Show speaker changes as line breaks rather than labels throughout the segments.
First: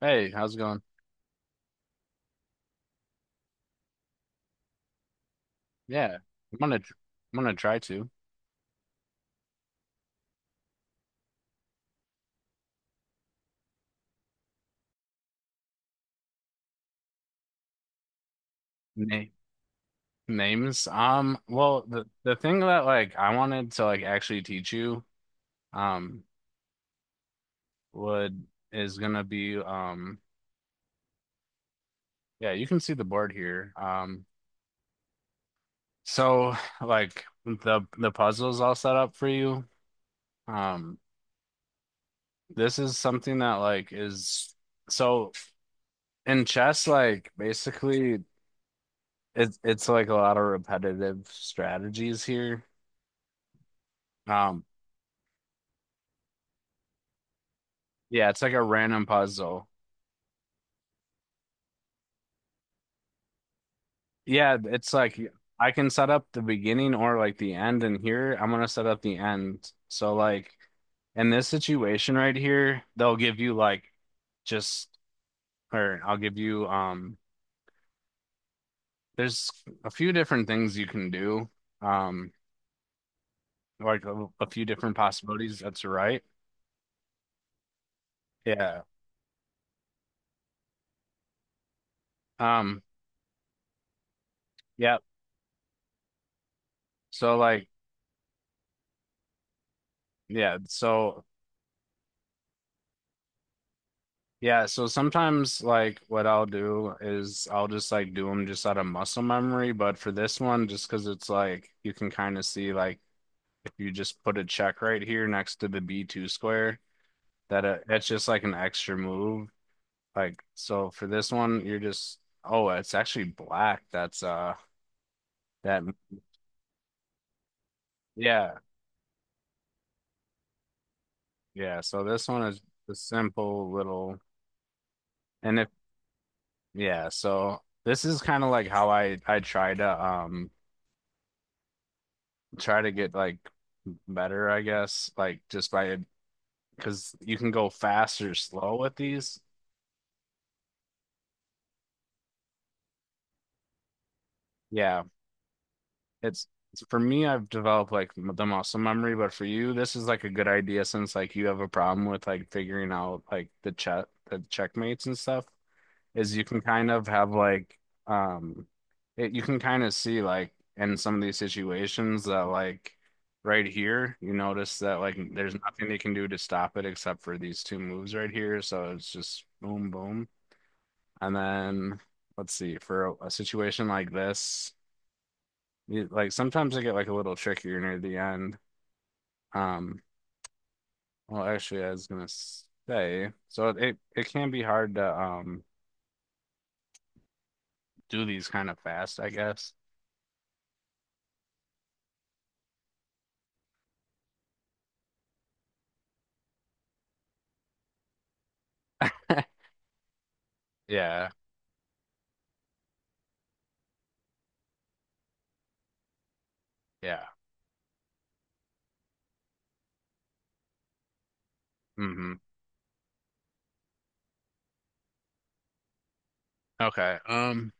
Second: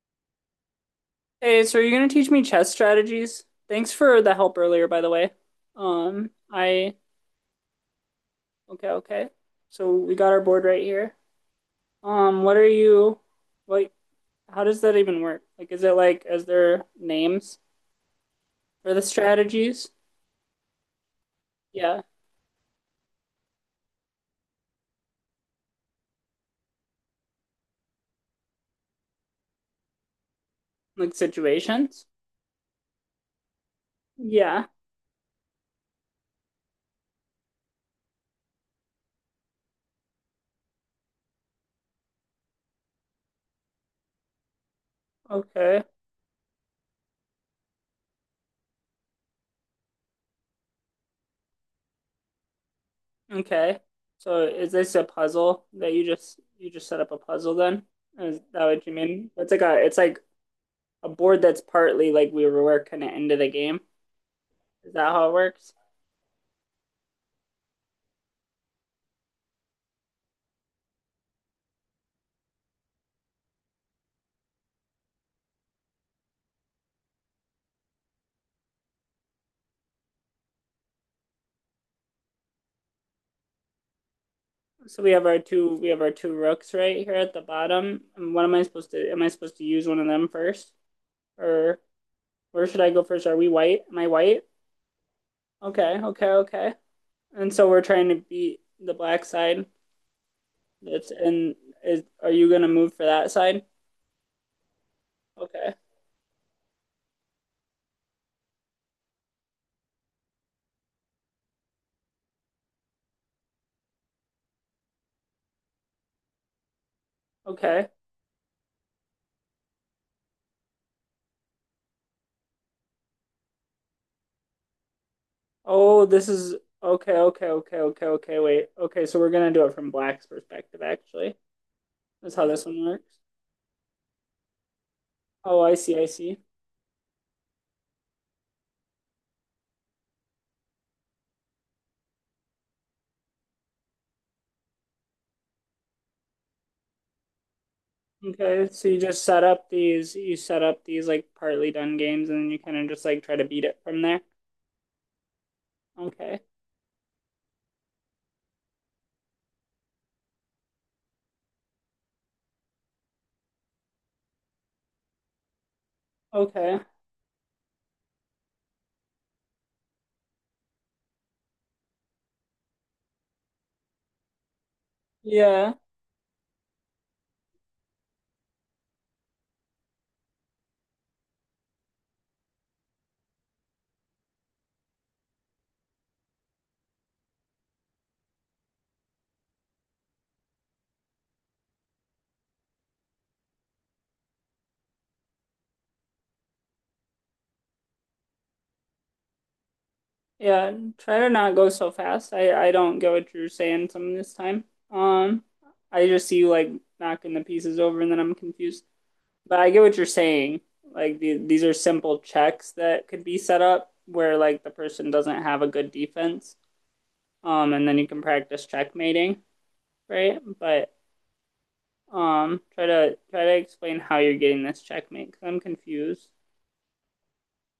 Hey, how's it going?
Hey, so are you going to teach me chess strategies? Thanks for the help earlier, by the way.
Yeah,
Um,
I'm gonna
I,
I'm gonna try to
okay, okay. So we got our board right here. What are you, like, how does that even work? Like, is it like, is there names for the
name
strategies?
names. Well,
Yeah,
the thing that like I wanted to like actually teach you um would is gonna be
like situations?
yeah, you can see the board here. Um,
Yeah,
so like the puzzle's all set up for you. Um, this is something that like is so
okay,
in chess like basically it's like a lot of repetitive strategies here.
okay. So
Um,
is this a puzzle that you just set up a puzzle then?
Yeah,
Is
it's like a
that what you
random
mean?
puzzle.
It's like a board that's partly like we were working it into the game.
Yeah, it's
Is that
like
how it
I
works?
can set up the beginning or like the end, and here I'm gonna set up the end. So like in this situation right here, they'll give you like just or I'll give you there's a few different things you can do. Um like a few different
So we have our
possibilities.
two
That's
we have our
right.
two rooks right here at the bottom. And what am I
Yeah.
supposed to am I supposed to use one of them first? Or where should
Um
I go first? Are we white? Am I white?
yeah.
Okay, okay, okay.
So
And
like
so we're trying to beat the black side.
yeah,
That's and is Are you gonna move for that side?
yeah, so sometimes
Okay.
like what I'll do is I'll just like do them just out of muscle memory, but for this one, just because it's like you can kind of see like if you just put a check right here next to the B2 square, that
Okay.
that's just like an extra move. Like so for this one, you're just oh, it's actually black. That's that
Oh, this is Okay, okay, okay, okay, okay,
yeah,
wait. Okay, so we're gonna do it from black's perspective actually.
yeah. So this
That's
one
how
is
this one
a
works.
simple little and
Oh,
if
I see, I see.
yeah. So this is kind of like how I try to try to get like better, I guess, like just by because you can go fast or
Okay,
slow
so
with
you just
these.
set up these like partly done games and then you kind of just like try to beat it from there.
Yeah,
Okay.
it's for me, I've developed like the muscle memory, but for you, this is like a good idea since like you have a problem with like figuring out like the checkmates and stuff. Is You can
Okay.
kind of have like um it, you can kind of see like in some of these situations that like right here you notice that like there's
Yeah.
nothing they can do to stop it except for these two moves right here, so it's just boom boom, and then let's see for a situation like this, you, like sometimes they get like a little trickier near the end. um well actually I was gonna say so it can be hard to do these kind of fast I guess.
Yeah. Try to not go so fast. I don't get what you're saying some of this time. Um, I just see you like knocking the pieces over and then I'm confused. But I get what you're saying. Like
Yeah.
these are simple checks that could be set up where like the person doesn't have a good defense.
Yeah.
And then you can practice checkmating, right? But
Hmm.
Try to explain how you're getting this checkmate because I'm confused.
Okay.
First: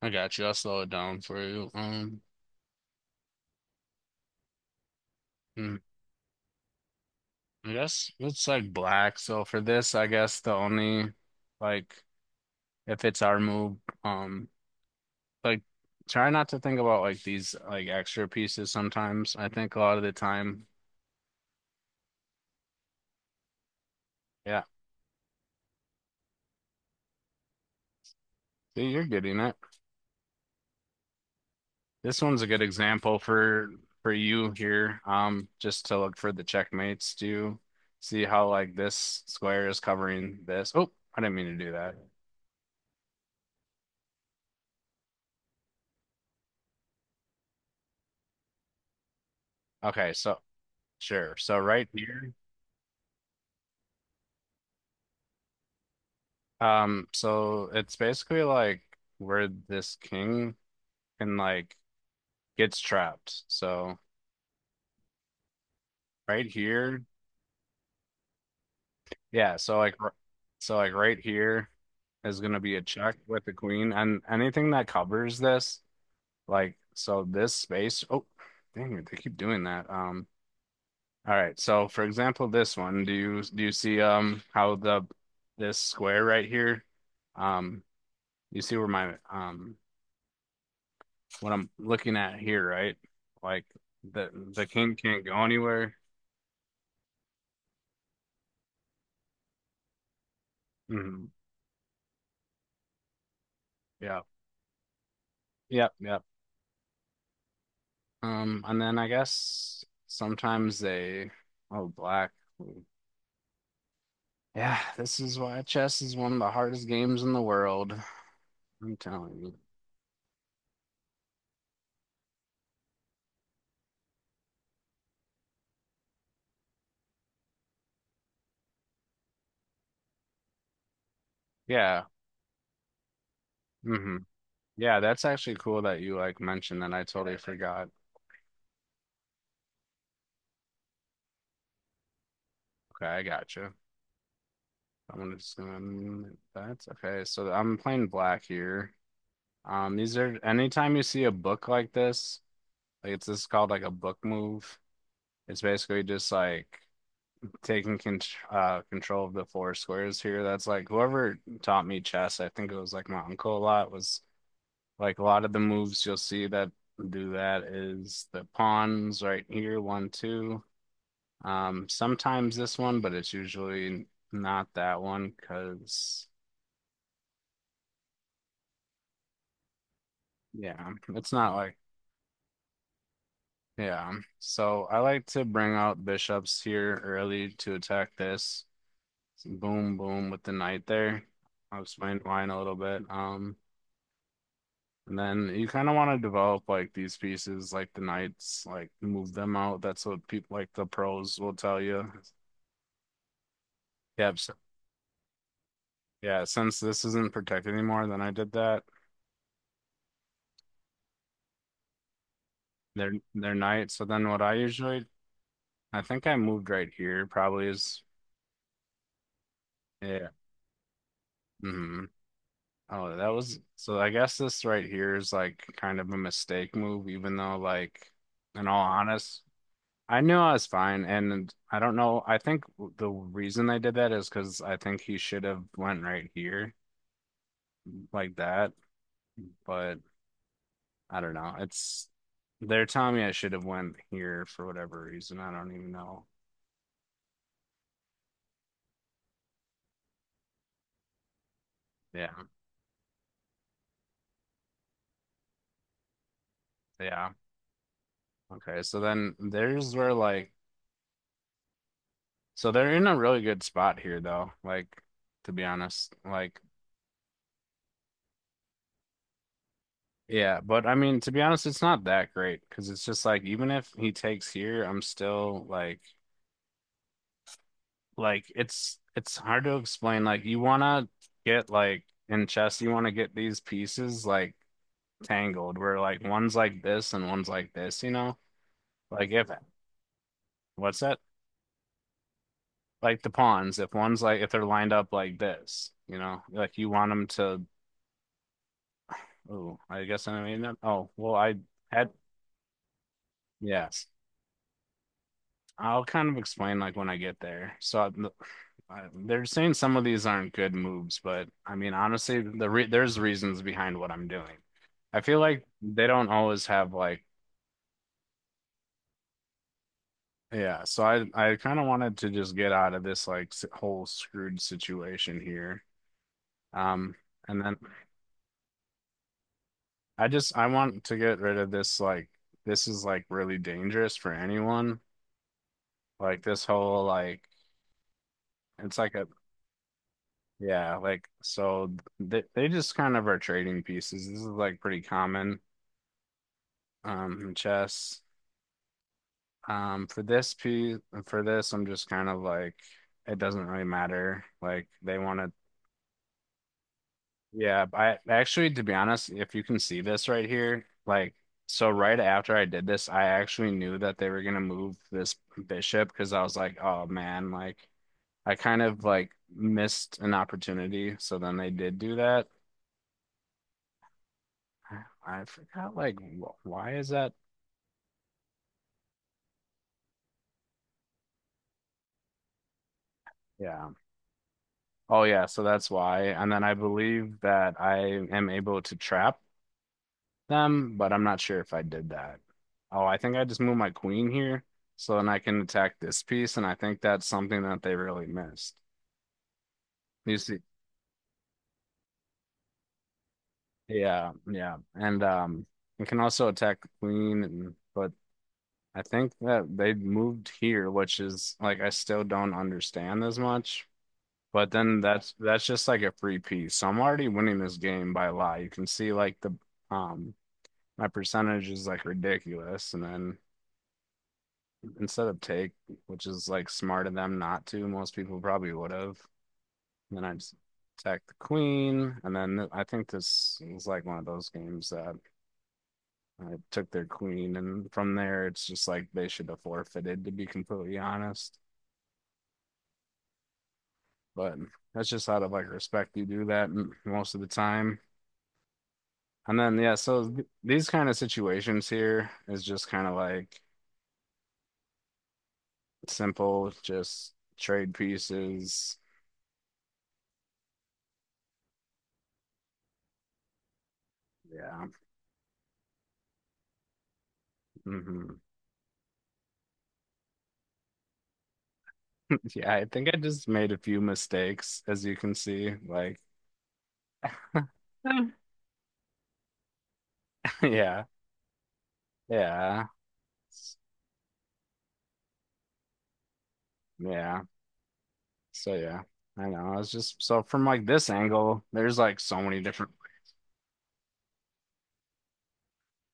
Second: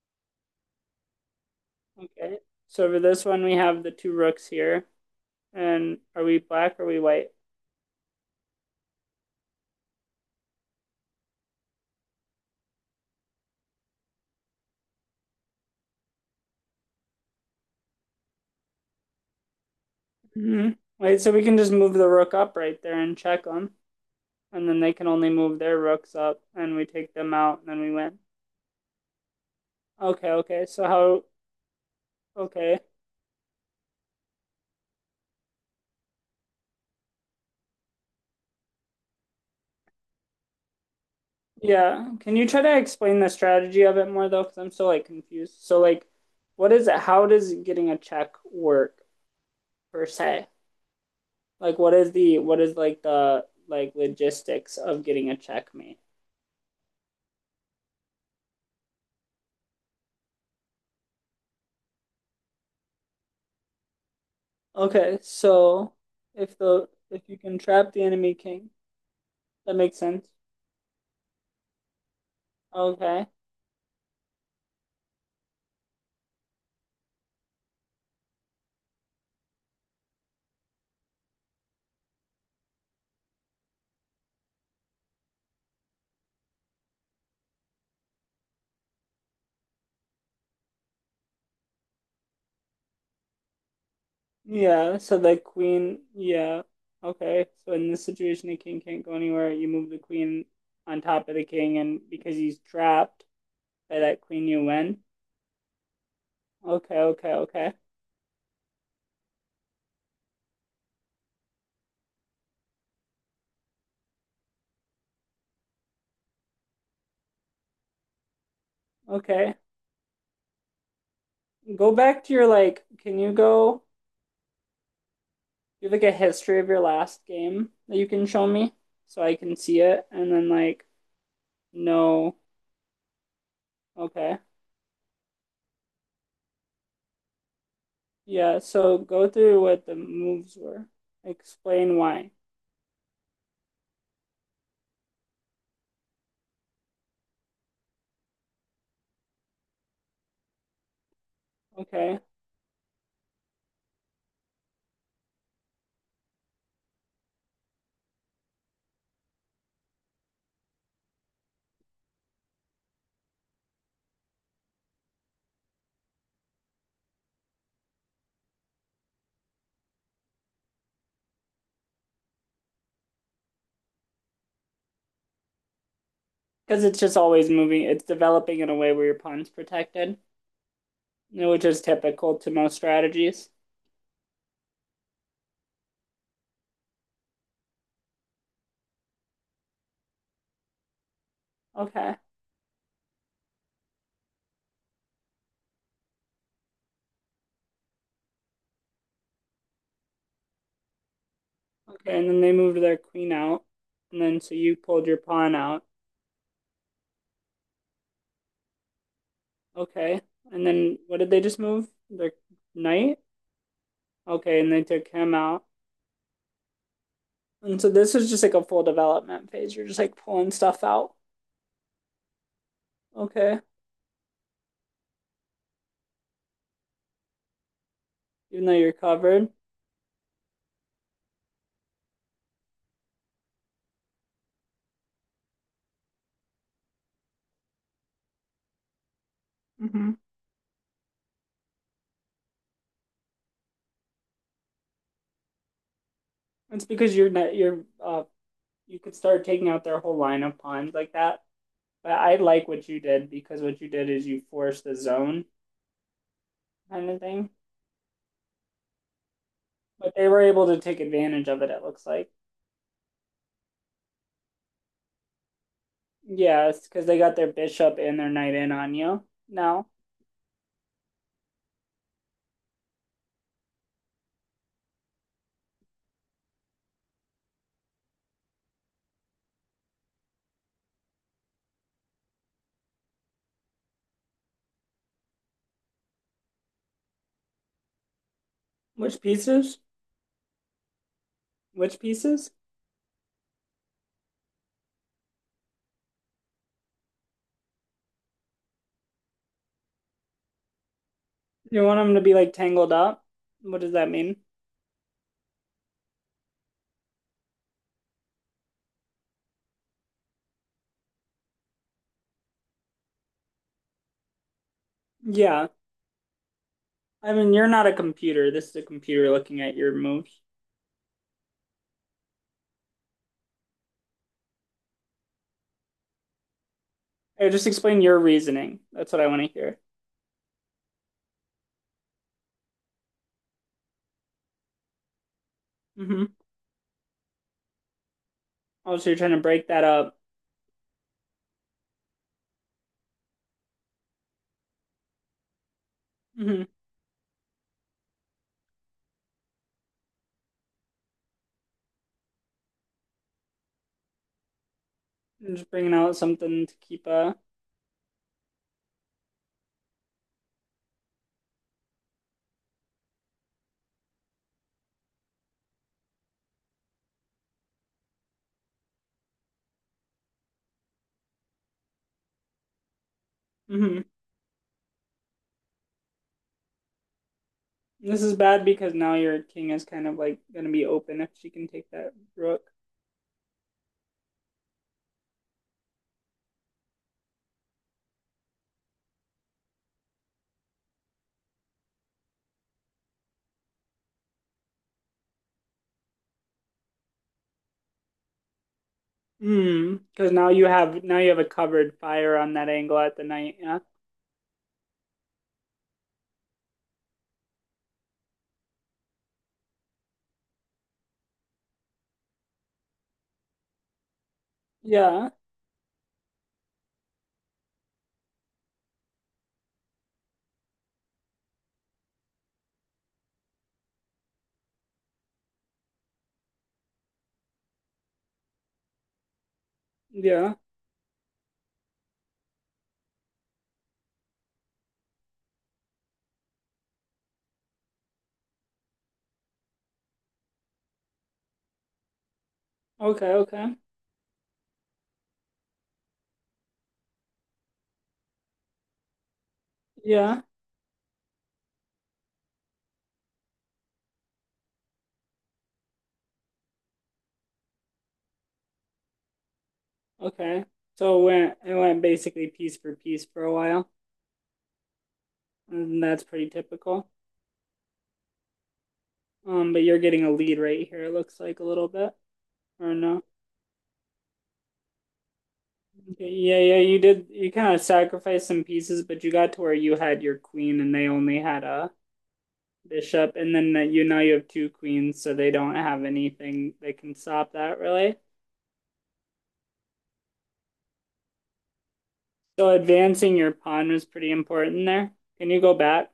I got you. I'll slow it down for you. Um,
Okay. So for this one, we have the two rooks here,
mm,
and are we black or are we white?
I guess it's like black. So for this, I guess the only like if it's our move, um, like try not to think about like these like extra pieces sometimes. I think a lot of the time,
Hmm. Wait, so we can just move the rook up right there and check them,
yeah.
and then they can only move their rooks up, and we take them out, and then we win.
See, you're getting it.
Okay, okay. So how?
This one's a good
Okay,
example for you here. Just to look for the checkmates to see how like this square is covering this. Oh, I didn't mean to do that.
yeah. Can you try to explain the strategy of it more though? Because I'm so like confused. So like, what is it? How does getting a check work per
Okay, so.
se?
Sure. So
Like
right here,
what is like the like logistics of getting a checkmate?
so it's basically like where this king can like gets trapped. So
Okay, so
right
if the
here,
if you can trap the enemy king,
yeah.
that
So like,
makes sense.
so like right here is gonna be a check
Okay.
with the queen, and anything that covers this, like, so this space. Oh, dang it, they keep doing that. All right. So for example, this one, do you see how the this square right here, um, you see where my what I'm looking at here, right? Like the king
Yeah, so
can't
the
go anywhere.
queen, yeah. Okay. So in this situation the king can't go anywhere. You move the queen on top
Hmm.
of the king and because he's trapped by
Yeah.
that queen you win.
Yep. Yep.
Okay, okay, okay.
And then I guess sometimes they, oh, black. Yeah, this is why chess is one of the hardest games in the world. I'm telling you.
Okay. Go back to your like can you go you have like a history of your last game that you can show me so I can see it and then like
Yeah.
no,
Hmm.
okay.
Yeah, that's actually cool that you like mentioned that. I totally forgot.
Yeah, so go through what the moves were, explain why,
Okay, I gotcha. I'm just gonna That's okay. So I'm playing black here. These are anytime you see a book like
okay.
this, like it's this called like a book move. It's basically just like taking con control of the four squares here. That's like whoever taught me chess, I think it was like my uncle a lot, was like a lot of the moves you'll see that do that is the pawns right here, one, two. Sometimes this one, but it's usually not that one because
Because it's just always moving, it's developing in a way where your pawn's protected,
yeah, it's not
which
like
is typical to most strategies.
yeah. So I like to bring out bishops here early to attack this. Boom boom with the knight there. I'll
Okay,
explain mine a little bit. And then you kind of want to develop like these pieces, like the knights, like move them out. That's what people like the pros will tell you.
okay. And then they moved their queen out, and
Yeah,
then so you pulled your pawn out.
yeah. Since this isn't protected anymore, then I did that.
Okay. And then what did they just move their
They're
knight?
they're knights. So then what I
Okay, and they
usually,
took him out.
I think I moved right here. Probably
And so
is
this is just like a full development phase. You're just like
yeah.
pulling stuff out,
Hmm. Oh, that was
okay?
so. I guess this right here is like kind of a mistake move, even though like
Even
in
though
all
you're
honest.
covered,
I knew I was fine, and I don't know. I think the reason they did that is because I think he should have went right here like that, but
hmm
I don't know. It's they're telling me I should have went here for whatever reason. I don't even know.
it's because you're not you're you could start taking out their whole line of pawns like that. But
Yeah,
I like what you did because what you did is you forced the zone kind of
yeah.
thing.
Okay, so then there's where
But they were
like
able to take advantage of it. It looks like,
so they're in a really good spot here though. Like to be honest, like
yes, yeah, because they got their bishop and their knight in on you now.
yeah, but I mean to be honest, it's not that great because it's just like even if he takes here, I'm still like. Like it's hard to explain. Like you wanna get like in chess, you wanna get these pieces like tangled where like one's like this and one's like this, you know?
Which
Like if
pieces?
what's that?
Which pieces?
Like the pawns, if one's like if they're lined up like this, you know, like you want them to oh, I guess I mean that. Oh, well I
You want
had
them to be like tangled up? What does
yes.
that mean?
I'll kind of explain like when I get there. So they're saying some of these aren't good moves, but I mean honestly, there's reasons behind what I'm doing. I feel like
Yeah,
they don't always have like
I mean, you're not a computer. This is a computer looking at your moves.
yeah, so I kind of wanted to just get out of this like whole screwed situation here. Um
Hey,
and
just
then
explain your reasoning. That's what I want to hear.
I just I want to get rid of this like this is like really dangerous for anyone.
Mm-hmm.
Like this whole like
Oh,
it's
so
like
you're
a
trying to break that up.
yeah, like so they just kind of are trading pieces. This is like pretty common
Mm-hmm.
in chess. For this piece for this I'm just kind of like it doesn't really matter. Like they want to
And just bringing out something to keep a.
yeah, I actually, to be honest, if you can see this right here, like, so right after I did this, I actually knew that they were gonna move this bishop because I was like, oh man, like, I kind of like missed an opportunity. So then they did do that.
Mm-hmm.
I I forgot, like, why is that?
This is bad because now your king is kind of like gonna be open if she can take that rook.
Yeah. Oh, yeah. So that's why. And then I believe that I am able to trap them, but I'm not sure if I did that. Oh, I think I just moved my queen here, so then I can attack this piece, and I think that's something that they really missed.
Hmm. Because
You
now
see,
you have a covered fire on that angle at the knight. Yeah.
yeah, yeah, and we can also attack the queen, and, but I think that they moved here, which is like I still don't understand as much. But then
Yeah.
that's just like a free piece. So I'm already winning this game by a lot. You can see like the um my percentage is like ridiculous, and then. Instead of take, which is like smart of them not to. Most people probably would have. And then I just
Yeah.
attacked the queen, and then I think this is like one of those games that I took their queen, and from there it's just like they should have forfeited, to be completely honest.
Okay. Okay.
But that's just out of like respect you do that most of the time. And then yeah, so
Yeah.
these kind of situations here is just kind of like simple, just trade pieces.
Okay. So it went basically piece for piece for a while,
Yeah.
and that's pretty typical.
Hmm.
But you're getting a lead right here, it looks like, a little bit.
Yeah, I
Or
think I
no?
just made a few mistakes, as you can see. Like,
Okay, yeah, yeah, you kind of sacrificed some pieces, but you got to where you had your queen and
yeah,
they only had a
yeah,
bishop, and then
s-
that you now you have two queens, so they don't have anything that can
yeah.
stop that really.
So, yeah, I know. I was just so from like this angle, there's like so many
So
different.
advancing your pawn was pretty important there. Can you go back?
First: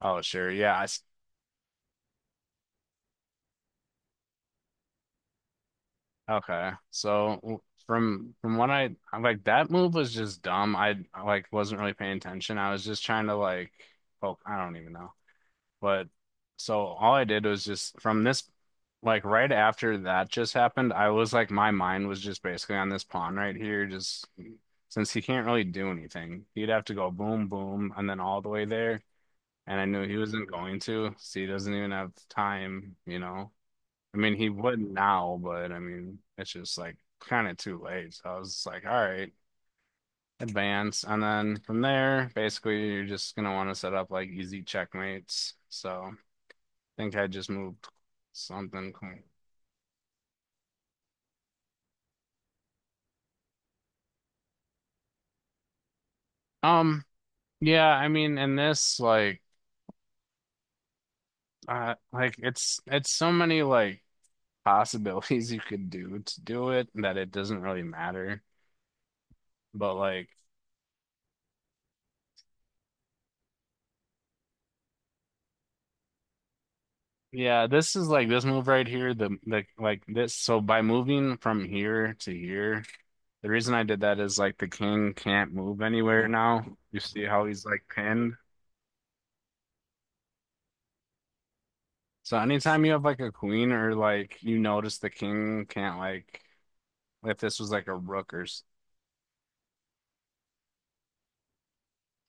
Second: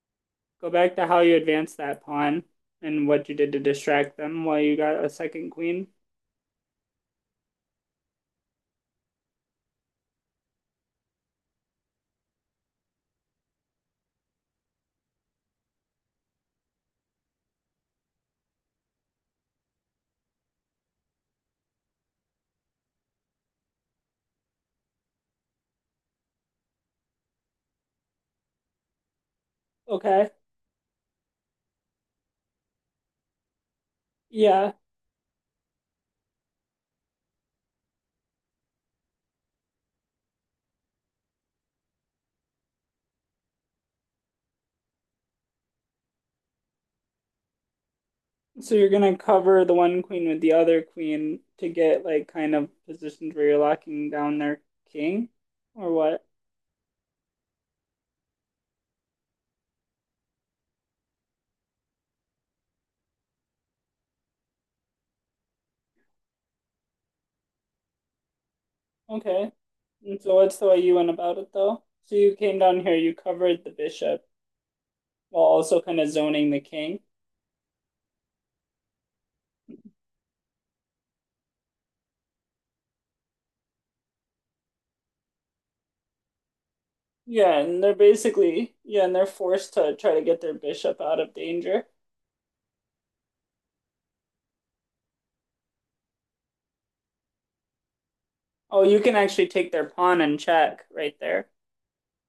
Oh, sure.
Go
Yeah. I
back
s
to how you advanced that pawn and what you did to distract them while you got a second queen.
Okay. From what I I'm like, that move was just dumb. Like wasn't really paying attention. I was just trying to like poke. I don't even know. But so all I did was just from this, like right after that just happened, I was like, my mind was just basically on this pawn right here. Just since he can't really do anything, he'd have to go boom, boom, and then all the way there. And I knew he
Okay.
wasn't going to, so he doesn't even have time, you know. I mean, he
Yeah.
would now, but I mean, it's just like kind of too late. So I was just like, all right, advance. And then from there, basically, you're just gonna want to set up like easy checkmates. So think I just moved
So you're
something.
gonna
Clean.
cover the one queen with the other queen to get like kind of positions where you're locking down their king, or what?
Um, yeah, I mean, in this, like it's so many like possibilities you could do to do it that it doesn't really matter.
Okay.
But
And
like,
so what's the way you went about it though? So you came down here, you covered the bishop while also kind of zoning the king.
yeah, this is like this move right here, the like this. So by moving from here to here, the reason I did that is like the king can't move anywhere now. You see how
Yeah,
he's
and
like
they're
pinned?
basically, yeah, and they're forced to try to get their bishop out of danger.
So anytime you have like a queen or like you notice the king can't like if this was like a rook or
Oh, you can actually take their pawn and check right there.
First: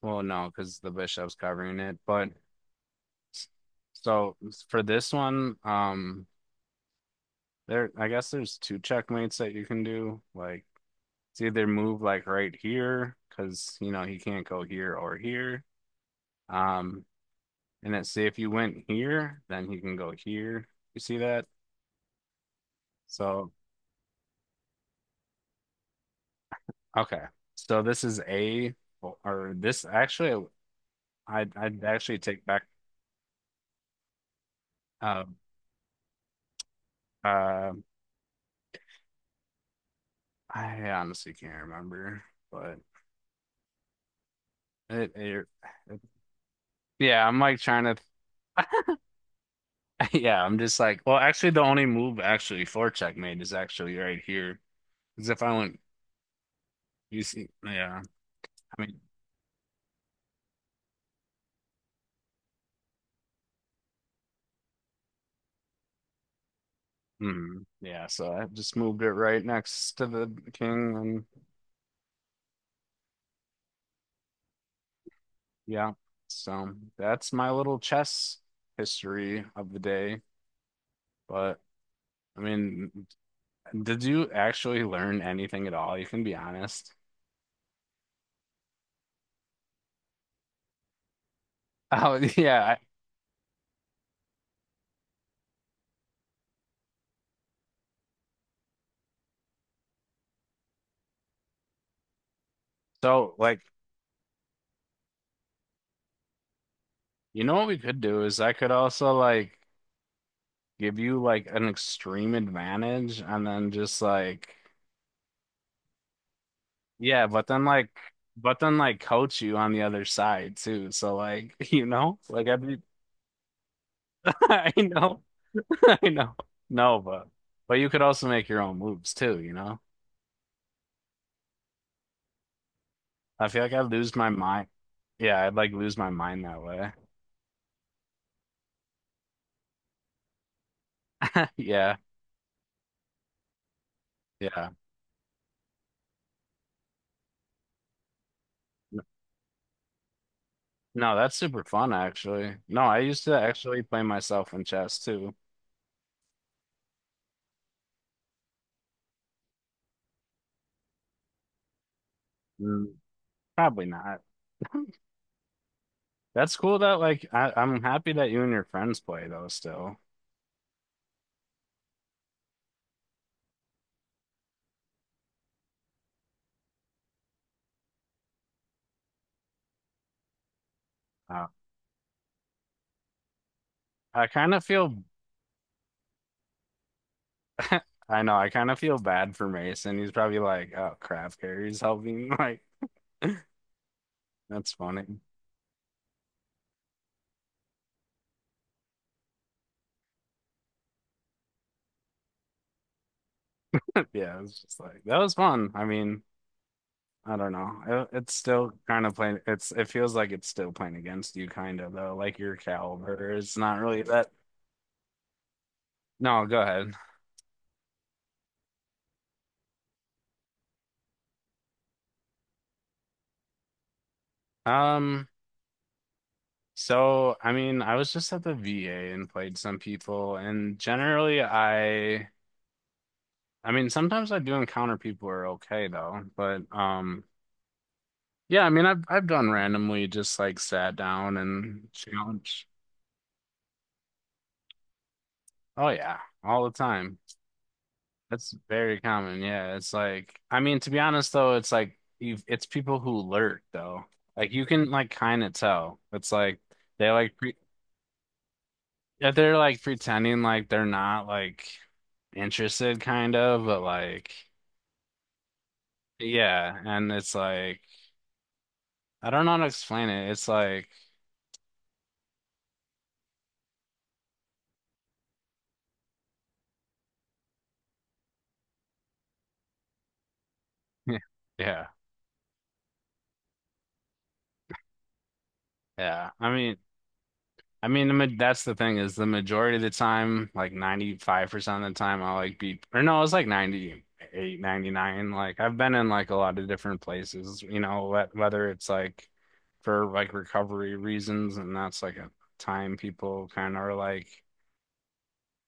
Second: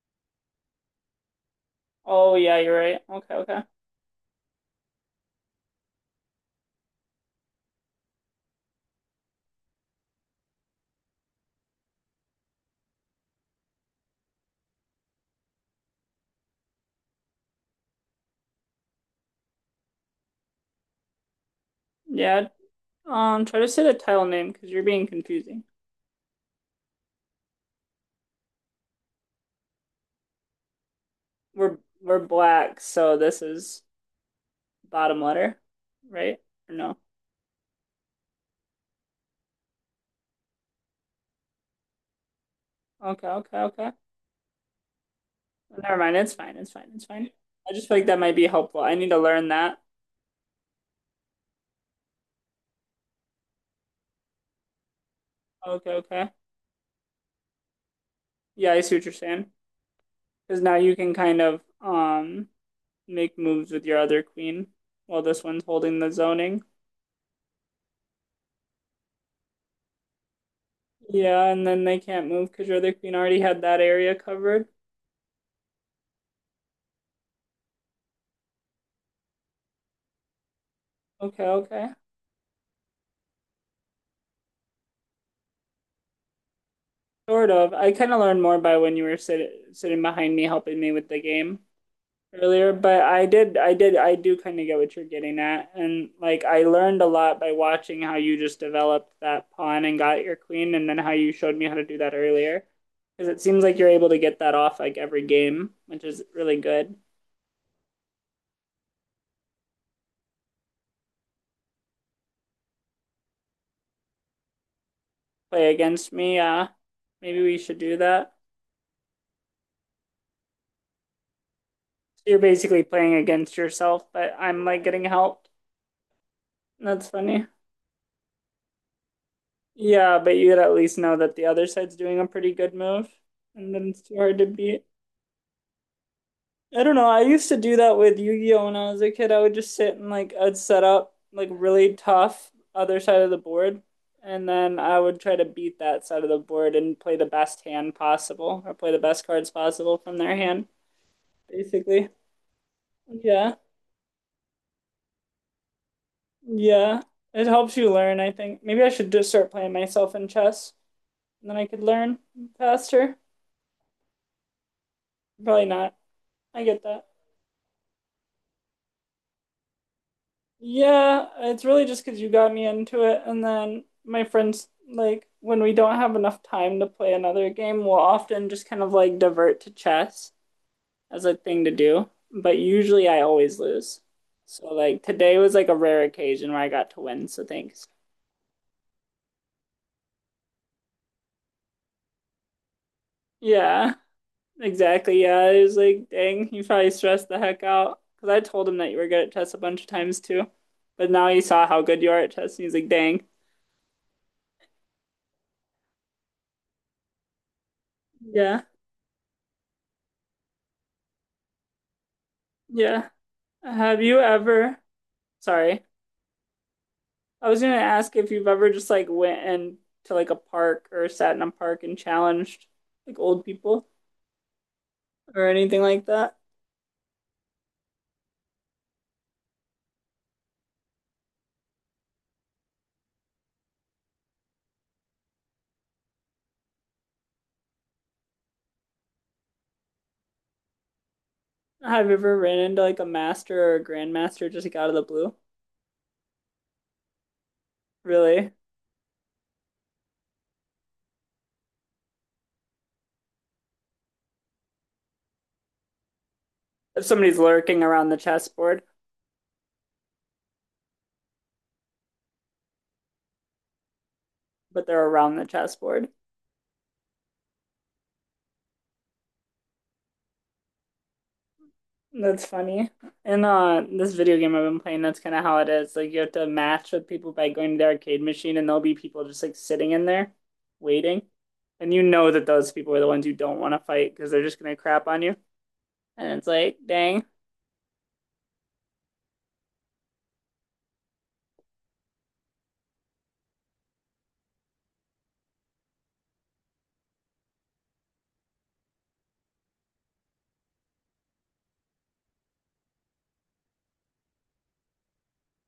well, no, because the bishop's covering it. But
Oh yeah, you're right. Okay, okay.
so for this one, there I guess there's two checkmates that you can do. Like it's either move like right here because you know he can't go here or here. Um, and then see if you went here, then he can go here. You see that?
Yeah.
So
Try to say the tile name because you're being confusing.
okay, so this is a or this actually I
We're
I'd actually
we're
take back
black, so this is bottom
uh
letter, right? Or no?
uh I honestly can't remember, but
Okay, okay, okay.
it, it,
Never
it-
mind. It's fine. It's fine. It's
yeah,
fine.
I'm like
I
trying
just
to,
feel like that might be helpful. I need to learn that.
yeah, I'm just like, well, actually, the only move actually for checkmate is actually right here. Because if I went,
Okay, okay.
you see, yeah,
Yeah,
I
I see
mean,
what you're saying. Because now you can kind of make moves with your other queen while this one's holding the zoning.
mhm, yeah, so I just moved it right next to the king, and
Yeah, and then they can't move because your other queen already had that area covered.
yeah, so that's my little chess history of the day.
Okay,
But
okay.
I mean, did you actually learn anything at all? You can be honest.
Sort of. I kind of learned more by when you were sitting behind me helping me with the game
Oh,
earlier,
yeah. I,
but I do kind of get what you're getting at. And like, I learned a lot by watching how you just developed that pawn and got your queen, and then how you showed me how to do that earlier. Because
so,
it
like,
seems like you're able to get that off like every game, which is really good.
you know what we could do is I could also like give you like an extreme advantage and then just like
Play against me,
yeah,
maybe we should do that.
but then like coach you on the other side too. So like you know,
So you're
like I'd be
basically playing against yourself, but I'm
I
like getting
know,
helped.
I know. No,
That's funny.
but you could also make your own moves too, you know?
Yeah, but you'd at least know that the other side's doing a pretty good move,
I feel like
and then
I'd
it's
lose
too
my
hard to
mind.
beat.
Yeah, I'd like lose my mind that
I
way.
don't know. I used to do that with Yu-Gi-Oh! When I was a kid. I would just sit and like I'd set up like really
Yeah,
tough other side of the board, and
yeah.
then I would try to beat that side of the board and play the best hand possible or play the best cards possible from their hand,
No, that's super fun
basically.
actually. No, I used to
Yeah.
actually play myself in chess too.
Yeah. It helps you learn, I think. Maybe I should just start playing myself in chess, and then I could learn
Mm.
faster.
Probably not.
Probably not.
That's
I
cool
get
that
that.
like I'm happy that you and your friends play though still.
Yeah, it's really just because you got me into it. And then my friends, like, when we don't have enough time to play another game, we'll often just kind of like divert to chess as a
Uh,
thing to do. But usually I always lose.
I kind of
So,
feel
like, today was like a rare occasion where I got to win. So, thanks.
I know, I kind of feel bad for Mason. He's probably like, oh crap, Carrie's helping. Like,
Yeah,
that's funny.
exactly. Yeah, it was like, dang, you probably stressed the heck out. Because I told him that you were good at chess a bunch of times too. But now he saw how good you are at chess and he's like, dang.
Yeah, it's just like that was fun. I mean, I don't know. It's
Yeah,
still kind of playing it's it feels like it's still playing against you kind of though, like your
yeah.
caliber. It's not really
Have you
that
ever? Sorry.
no, go ahead.
I was gonna ask if you've ever just like went and to like a park or sat in a park and challenged like old people
Um,
or anything like that.
so, I mean, I was just at the VA and played some people, and generally I mean, sometimes I do encounter people who are okay though, but yeah, I mean, I've done randomly just like sat down and
Have you ever ran
challenge.
into like a master or a grandmaster just like out of the blue?
Oh yeah, all the time.
Really?
That's very common. Yeah, it's like I mean, to be honest though, it's like you it's people who lurk though. Like you can like kind of tell. It's like
If
they like
somebody's
pre
lurking around the chessboard,
yeah, they're like pretending like they're not like interested, kind of, but like,
but they're around the chessboard.
yeah. And it's like, I don't know how to explain it. It's like,
That's funny. In this video game I've been playing, that's kind of how it is. Like you have to match with people by going to the arcade machine, and there'll be people just like sitting in there waiting,
yeah,
and you know that those people are the ones you don't want to fight because they're just gonna crap on you.
yeah.
And it's like, dang,
I mean, the, ma- that's the thing is the majority of the time, like 95% of the time, I'll like be, or no, it's like 98, 99. Like, I've been in like a lot of different places, you know, wh- whether it's like for like recovery reasons, and that's like a time people kind of are like,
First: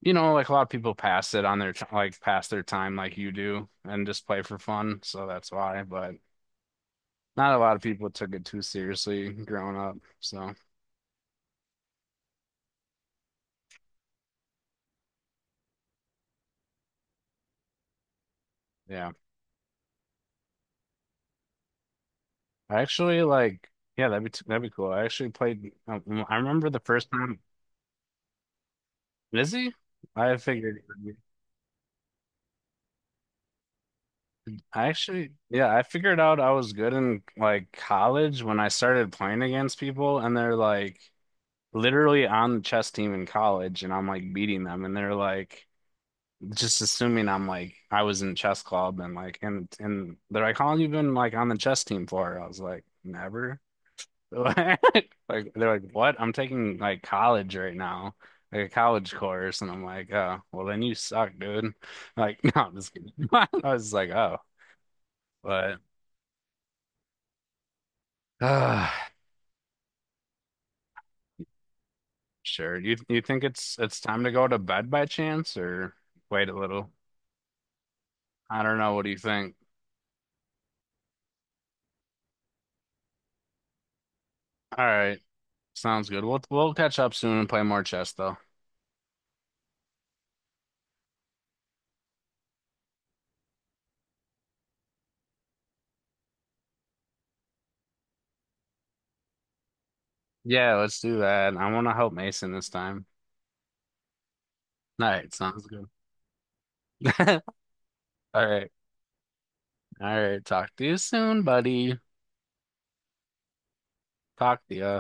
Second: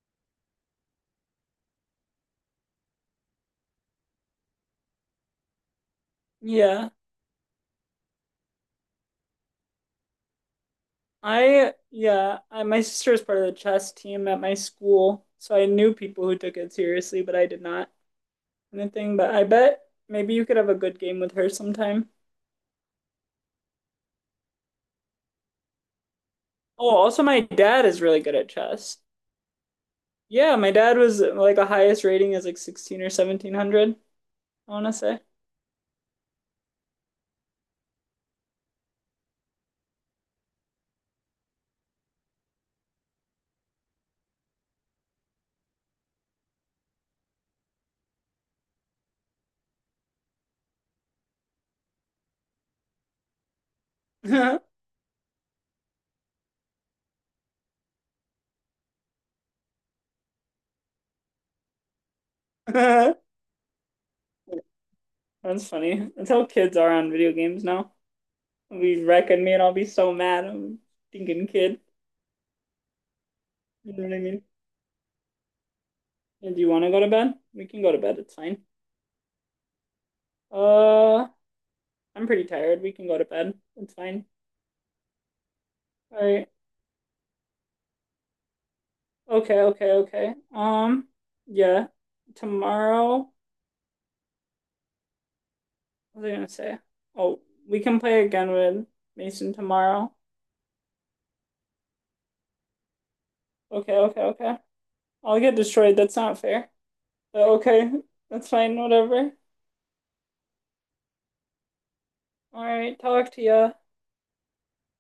you know, like a lot of people pass it on their t- like pass their time like you do and just play for fun. So that's why. But
yeah,
not a lot of people took it too seriously growing up. So
my sister was part of the chess team at my school, so I knew people who took it seriously, but I did not
yeah,
anything. But I bet maybe you could have a good game with her sometime.
I actually like yeah, that'd be t- that'd be cool. I actually played. I remember the
Oh,
first
also
time.
my dad is really good at chess.
Is he? I
Yeah, my
figured.
dad was like the highest rating is like 16 or 1700, I want
I
to say.
actually, yeah, I figured out I was good in like college when I started playing against people, and they're like literally on the chess team in college, and I'm like beating them, and they're like. Just assuming I'm like I was in chess club and like and they're like, how long you been like on the chess team for? I was like, never. Like they're like, what? I'm taking like college right now, like a college course, and I'm like, oh, well then you suck, dude. Like, no, I'm just kidding. I was like, oh,
That's
but
funny. That's how kids are on video games now.
uh,
We reckon me and I'll be so mad. I'm thinking kid.
sure. You think it's
You
it's
know what I
time to
mean?
go to bed by chance or wait
Yeah,
a
do you want
little?
to go to bed? We can go to bed. It's fine.
I don't know. What do you think?
Uh, I'm pretty tired. We can go to bed. It's fine.
All right, sounds good.
All
We'll
right.
we'll catch up soon and play more chess though.
Okay, okay, okay. Yeah. Tomorrow, what was I gonna say? Oh, we can play again with Mason tomorrow.
Yeah, let's do that. I want to help Mason this time.
Okay, okay, okay.
All right,
I'll get
sounds good.
destroyed. That's not fair. But okay,
All
that's
right.
fine. Whatever.
All right. Talk to you soon, buddy.
All right, talk to ya.
Talk to you.